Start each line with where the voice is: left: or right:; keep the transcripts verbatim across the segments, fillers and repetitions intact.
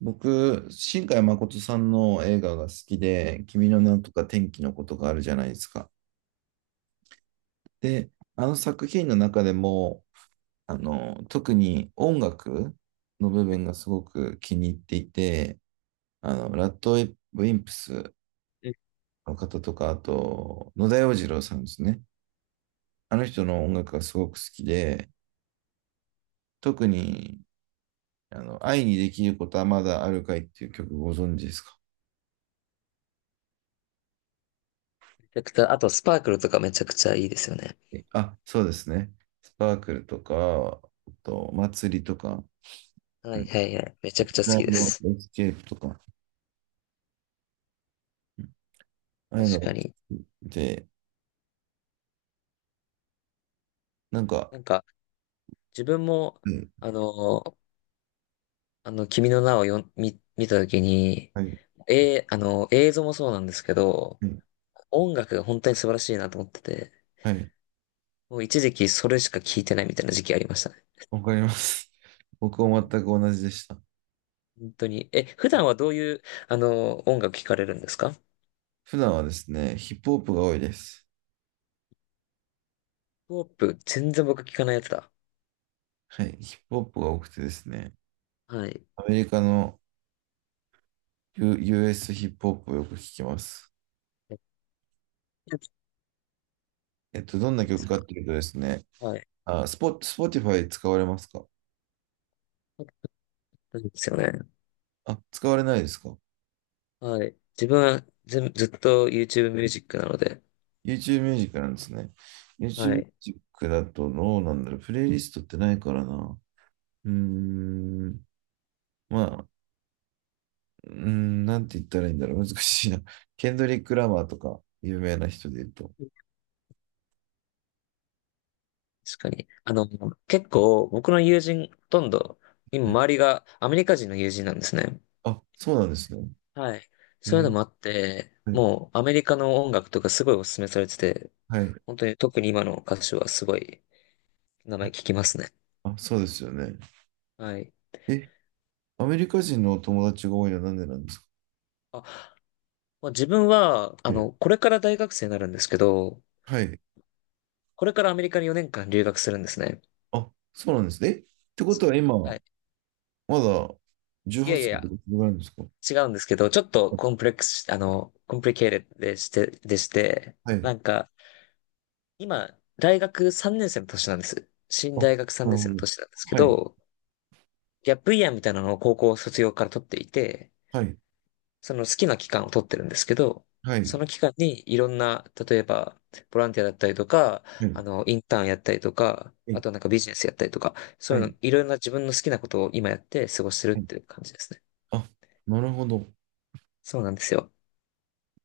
right: 僕、新海誠さんの映画が好きで、君の名とか天気のことがあるじゃないですか。で、あの作品の中でも、あの、特に音楽の部分がすごく気に入っていて、あの、ラッドウィンプス
left: め
right: の方とか、あと、野田洋次郎さんですね。あの人の音楽がすごく好きで、特に、あの、愛にできることはまだあるかいっていう曲ご存知ですか？
left: ちゃくちゃ、あとスパークルとかめちゃくちゃいいですよね。
right: あ、そうですね。スパークルとか、あと、祭りとか、
left: は
right: う
left: い
right: ん、
left: はいはい。めちゃくちゃ好
right: ライ
left: きで
right: ブ
left: す。
right: エスケープとか、うん、ああいうの
left: 確
right: が
left: か
right: 好
left: に。
right: きで、なんか、
left: なんか、自分も、
right: うん、
left: あの、あの、君の名をよん見、見たときに、
right: はい、
left: えー、あの、映像もそうなんですけど、
right: うん、
left: 音楽が本当に素晴らしいなと思ってて、
right: はい、
left: もう一時期それしか聴いてないみたいな時期ありましたね。
right: わかります。僕も全く同じでした。
left: 本当に。え、普段はどういう、あの、音楽聴かれるんですか？ヒッ
right: 普段はですね、ヒップホップが多いです。
left: プホップ、全然僕聴かないやつだ。
right: はい、ヒップホップが多くてですね、
left: はい。
right: アメリカの、U、ユーエス ヒップホップをよく聞きます。
left: えど
right: えっと、どんな
left: うで
right: 曲
left: す
right: かっ
left: か？
right: ていうとですね、
left: はい。
right: あ、スポ、スポティファイ使われますか？
left: そうですよね。
right: あ、使われないですか？
left: はい。自分はず、ずっと YouTube ミュージックなので、
right: YouTube ミュージックなんですね。YouTube
left: は
right: ミュー
left: い。
right: ジックだとどうなんだろう。プレイリストってないからな。うーん。まあ、うーん、なんて言ったらいいんだろう。難しいな。ケンドリック・ラマーとか、有名な人で言うと。
left: 確かに。あの、結構僕の友人、ほとんど、今
right: はい、
left: 周りがアメリカ人の友人なんですね。
right: あ、そうなんですね。
left: はい。
right: え
left: そういうの
right: ー、
left: もあって、
right: はい。
left: もうアメリカの音楽とかすごいお勧めされてて、
right: はい、
left: 本当に特に今の歌手はすごい名前聞きますね。
right: あ、そうですよね。
left: はい。
right: え、アメリカ人のお友達が多いのはなんでなんですか？
left: あ、まあ自分は、あ
right: ね。
left: の、これから大学生になるんですけど、
right: はい。
left: これからアメリカによねんかん留学するんですね。
right: あ、そうなんですね。え、ってこ
left: そ
right: とは今、
left: はい。
right: まだ
left: い
right: 18
left: やい
right: 歳って
left: や、
right: ことかそれぐらいなんですか？
left: 違うんですけど、ちょっと
right: あ、
left: コンプレックスし、あの、コンプリケーテッドでして、でして、
right: はい。
left: なんか、今、大学さんねん生の年なんです。新
right: あ、
left: 大学3
right: なる
left: 年生
right: ほ
left: の
right: ど。
left: 年なんですけ
right: はい。
left: ど、ギャップイヤーみたいなのを高校卒業から取っていて、
right: はい、
left: その好きな期間を取ってるんですけど、
right: は
left: そ
right: い、
left: の期間にいろんな、例えば、ボランティアだったりとか、
right: は
left: あ
right: い、
left: の、インターンやったりとか、
right: は
left: あ
right: い、
left: となんかビジネスやったりとか、そ
right: は
left: ういう
right: い。
left: の、いろんな自分の好きなことを今やって過ごしてるっ
right: はい、
left: ていう感じですね。
right: あ、なるほど。
left: そうなんですよ。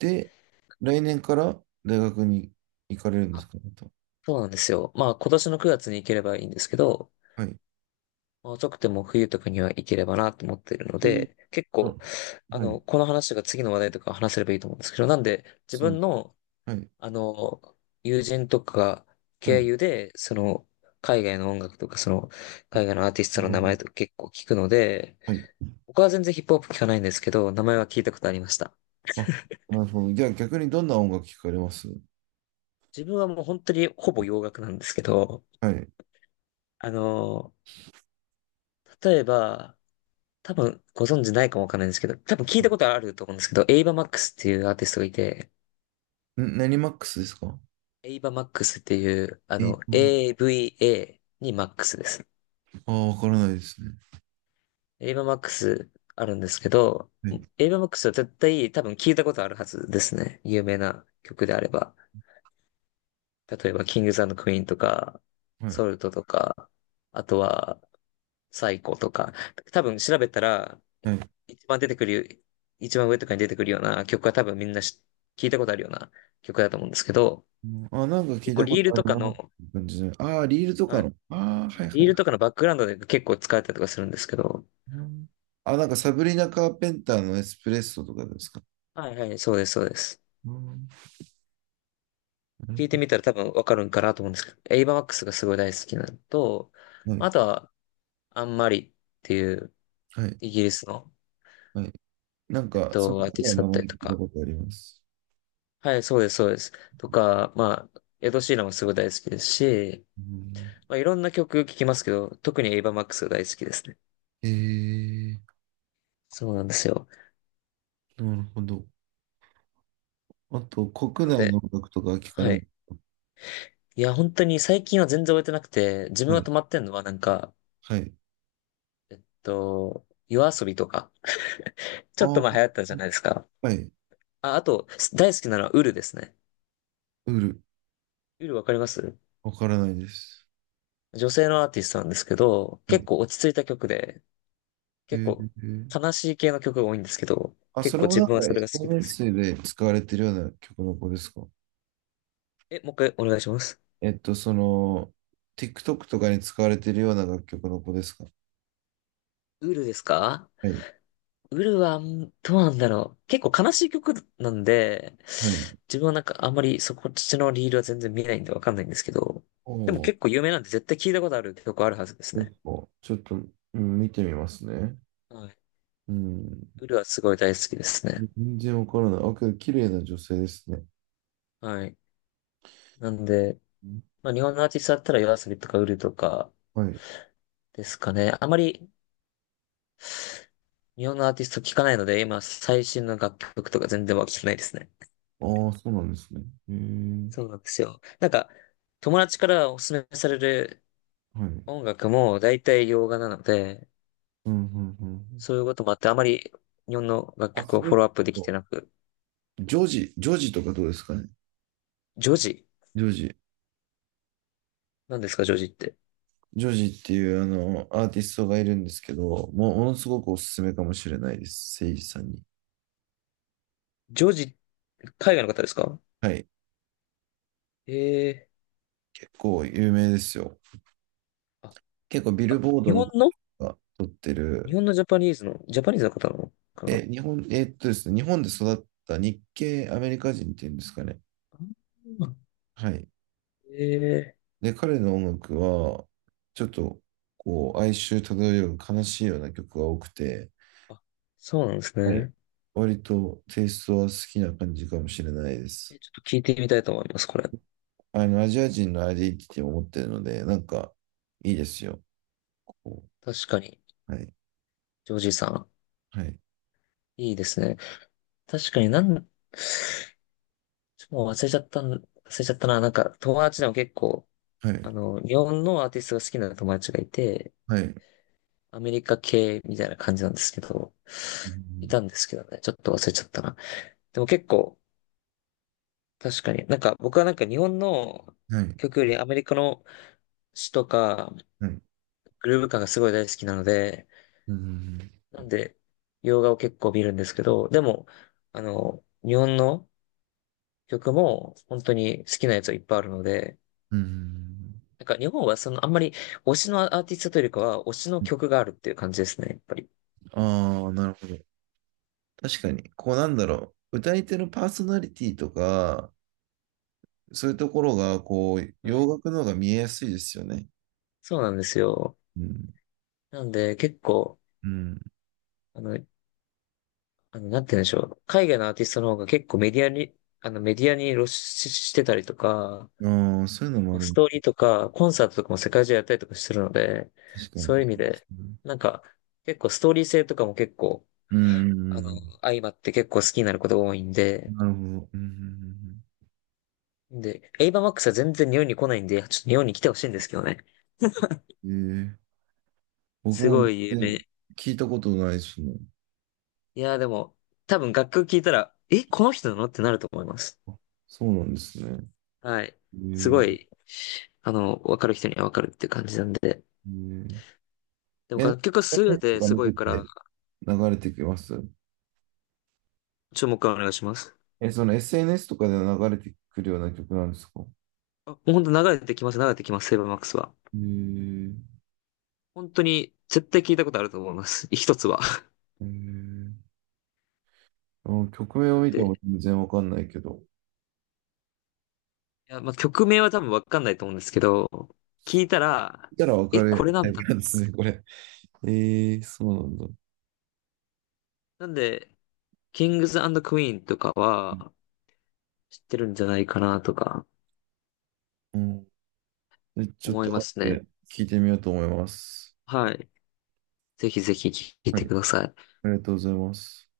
right: で、来年から大学に行かれるんですか、また。
left: そうなんですよ。まあ今年のくがつに行ければいいんですけど、
right: はい。
left: まあ、遅くても冬とかには行ければなと思っているの
right: ちなみに、
left: で、結
right: あ、
left: 構、あ
right: はい、
left: の、この話が次の話題とか話せればいいと思うんですけど、なんで自
right: そうで
left: 分
right: す。
left: の、
right: はい、
left: あの、友人とか
right: は
left: 経
right: い。
left: 由で、その、海外の音楽とか、その、
right: あ、
left: 海外のアーティスト
right: な
left: の
right: る
left: 名
right: ほ
left: 前
right: ど。
left: とか結構聞くので、
right: はい。
left: 僕は全然ヒップホップ聞かないんですけど、名前は聞いたことありました。
right: あ、なるほど。じゃあ逆にどんな音楽聞かれます？
left: 自分はもう本当にほぼ洋楽なんですけど、
right: はい。
left: あの、例えば、多分ご存知ないかもわかんないんですけど、多分聞いたことあると思うんですけど、エイバ・マックスっていうアーティストがいて、
right: ん、何マックスですか？
left: エイバ・マックスっていう、あ
right: えっ
left: の、
right: と、
left: エーブイエー にマックスです。
right: ああ、わからないですね。
left: エイバ・マックスあるんですけど、
right: はい、
left: エイバ・マックスは絶対多分聞いたことあるはずですね。有名な曲であれば。例えば、キングズクイーンとか、
right: はい、
left: ソルトとか、あとは、サイコとか、多分調べたら、
right: はい。
left: 一番出てくる、一番上とかに出てくるような曲は多分みんなし聞いたことあるような曲だと思うんですけど、
right: あ、なんか聞
left: 結
right: い
left: 構
right: たこ
left: リ
right: と
left: ール
right: あ
left: と
right: る
left: か
right: なっ
left: の、
right: ていう感じで。ああ、リールとか
left: あ、
right: の。ああ、はい
left: リ
right: は
left: ールと
right: い、
left: かのバックグラウンドで結構使われたりとかするんですけど、
right: うん。あ、なんかサブリナ・カーペンターのエスプレッソとかですか。
left: はいはい、そうです、そうです。
right: うん。なる
left: 聞い
right: ほ
left: て
right: ど。
left: みたら多分わかるんかなと思うんですけど、エイバーマックスがすごい大好きなのと、
right: はい、
left: あとは、アンマリっていう
right: はい、
left: イギリスの、
right: はい。なん
left: えっ
right: か、そ
left: と、
right: の
left: アーティ
right: 方は
left: ストだ
right: 名
left: ったり
right: 前聞
left: と
right: いた
left: か、
right: ことあります。
left: はい、そうです、そうです。とか、まあ、エド・シーランもすごい大好きですし、
right: うん。
left: まあ、いろんな曲聴きますけど、特にエイバーマックスが大好きですね。
right: えー、
left: そうなんですよ。
right: なるほど。あと、国
left: なの
right: 内
left: で、
right: の音楽とかは聞か
left: は
right: ない。
left: い。いや、本当に最近は全然終えてなくて、自分
right: は
left: が
right: い、
left: 止まってんのはなんか、え
right: はい。
left: っと、夜遊びとか、ちょっ
right: あ
left: と前流
right: ー、
left: 行ったじゃないですか。
right: はい。
left: あ、あと、大好きなのはウルですね。
right: ウール、
left: ウルわかります？
right: わからないです。
left: 女性のアーティストなんですけど、
right: は
left: 結
right: い。
left: 構落ち着いた曲で、
right: え
left: 結構
right: ー、
left: 悲しい系の曲が多いんですけど、
right: あ、
left: 結
right: それ
left: 構
right: も
left: 自
right: なん
left: 分は
right: か
left: それが好きなんです
right: エスエヌエス で使われてるような曲の子ですか？
left: よ。え、もう一回お願いします。
right: えっと、その、ティックトック とかに使われてるような楽曲の子ですか？
left: ウルですか？
right: はい。
left: ウルは、んどうなんだろう。結構悲しい曲なんで、
right: はい。
left: 自分はなんかあんまりそこっちのリールは全然見ないんでわかんないんですけど、
right: お
left: でも
right: お、
left: 結構有名なんで絶対聞いたことある曲あるはずです
right: そうで
left: ね。
right: すか。ちょっと、うん、見てみますね。
left: はい。
right: うん。
left: ウルはすごい大好きですね。
right: 全然わからない。あ、けど、綺麗な女性ですね。
left: はい。なんで、
right: うん、
left: まあ日本のアーティストだったらヨア a s とかウルとか
right: はい。
left: ですかね。あまり日本のアーティスト聞かないので、今最新の楽曲とか全然は聞けないですね。
right: ああ、そうなんですね。へえ。
left: そうなんですよ。なんか、友達からおすすめされる
right: はい。
left: 音楽も大体洋画なので、
right: うん、うん、うん。
left: そういうこともあって、あまり日本の楽
right: あ、
left: 曲
right: そ
left: をフ
right: れ
left: ォローアップできて
right: と、
left: なく。
right: ジョージ、ジョージとかどうですかね。
left: ジョジ
right: ジョージ。
left: 何ですか、ジョジって。
right: ジョージっていう、あの、アーティストがいるんですけど、もう、ものすごくおすすめかもしれないです。セイジさんに。
left: ジョジ、海外の方ですか？
right: はい。
left: ええ
right: 結構有名ですよ。
left: ー。あ、
right: 結構ビル
left: あ、
right: ボード
left: 日
right: の
left: 本の
right: が撮って
left: 日
right: る。
left: 本のジャパニーズの、ジャパニーズの方なのか
right: え、日本、えーっとですね、日本で育った日系アメリカ人っていうんですかね。
left: な？
right: はい。
left: ええ
right: で、彼の音楽は、ちょっと、こう、哀愁漂う悲しいような曲が多くて、
left: ー。あ、そうなんです
right: はい。
left: ね。
right: 割とテイストは好きな感じかもしれないです。
left: えちょっと聞いてみたいと思います、これ。
right: あの、アジア人のアイデンティティを持ってるので、なんか、いいですよ。こ
left: 確かに。
right: う、はい。
left: ジョージさん。
right: はい。
left: いいですね。確かになん、ちょっともう忘れちゃったん、忘れちゃったな。なんか、友達でも結構、
right: はい。
left: あの、日本のアーティストが好きな友達がいて、
right: はい。
left: アメリカ系みたいな感じなんですけど、
right: う
left: い
right: ん、
left: たんですけどね、ちょっと忘れちゃったな。でも結構、確かに、なんか僕はなんか日本の
right: はい。
left: 曲よりアメリカの詩とか、
right: はい。
left: グルーヴ感がすごい大好きなので、
right: うん。
left: なんで、洋画を結構見るんですけど、でも、あの、日本の曲も本当に好きなやつはいっぱいあるので、
right: うん。
left: なんか日本はそのあんまり推しのアーティストというよりかは推しの曲があるっていう感じですね、やっぱり。
right: ああ、なるほど。確かに、こうなんだろう、歌い手のパーソナリティとか、そういうところが、こう、
left: は
right: 洋
left: い。
right: 楽の方が見えやすいですよね。
left: そうなんですよ。
right: うん。
left: なんで結構、あの、あの、なんて言うんでしょう。海外のアーティストの方が結構メディアに、あの、メディアに露出してたりとか、
right: うん。ああ、そういうの
left: 結
right: もあ
left: 構ス
right: る。
left: トーリーとか、コンサートとかも世界中やったりとかしてるので、
right: 確かに。
left: そういう意
right: そ
left: 味
right: うです
left: で、
right: ね。
left: なんか、結構ストーリー性とかも結構、
right: うん。
left: あ
right: う
left: の、
right: ん、
left: 相まって結構好きになることが多いんで、
right: なるほど。うん。
left: で、エイバーマックスは全然日本に来ないんで、ちょっと日本に来てほしいんですけどね。
right: うんうん、ええー、僕
left: す
right: も
left: ご
right: 全
left: い有名。い
right: 然聞いたことないですね。
left: やーでも、多分楽曲聴いたら、え、この人なのってなると思います。
right: あ、そうなんですね。
left: はい。す
right: え、え
left: ごい、あの、わかる人にはわかるって感じなんで。
right: えー、
left: でも
right: え、なんか
left: 楽曲は優れ
right: エスエヌエス と
left: て
right: か
left: す
right: 見
left: ご
right: て
left: いから、
right: て流れてきます？
left: 注目はお願いします。
right: え、その エスエヌエス とかで流れてくるような曲なんですか？
left: あ、もう本当流れてきます、流れてきます、セイバーマックスは。
right: ええ
left: 本当に絶対聞いたことあると思います。一つは。
right: えー、あ、曲名
left: な
right: を
left: ん
right: 見て
left: で、
right: も全然わかんないけど、
left: いや、まあ、曲名は多分わかんないと思うんですけど、聞いたら、
right: 見たらわか
left: え、これ
right: る
left: な
right: タイ
left: んだ。
right: プなんですね、これ。えー、そうなんだ。
left: なんで、キングズクイーンとかは知ってるんじゃないかなとか
right: うん。でちょっ
left: 思
right: と
left: いま
right: 後
left: す
right: で
left: ね。
right: 聞いてみようと思います。
left: はい。ぜひぜひ聞い
right: は
left: て
right: い、
left: ください。
right: ありがとうございます。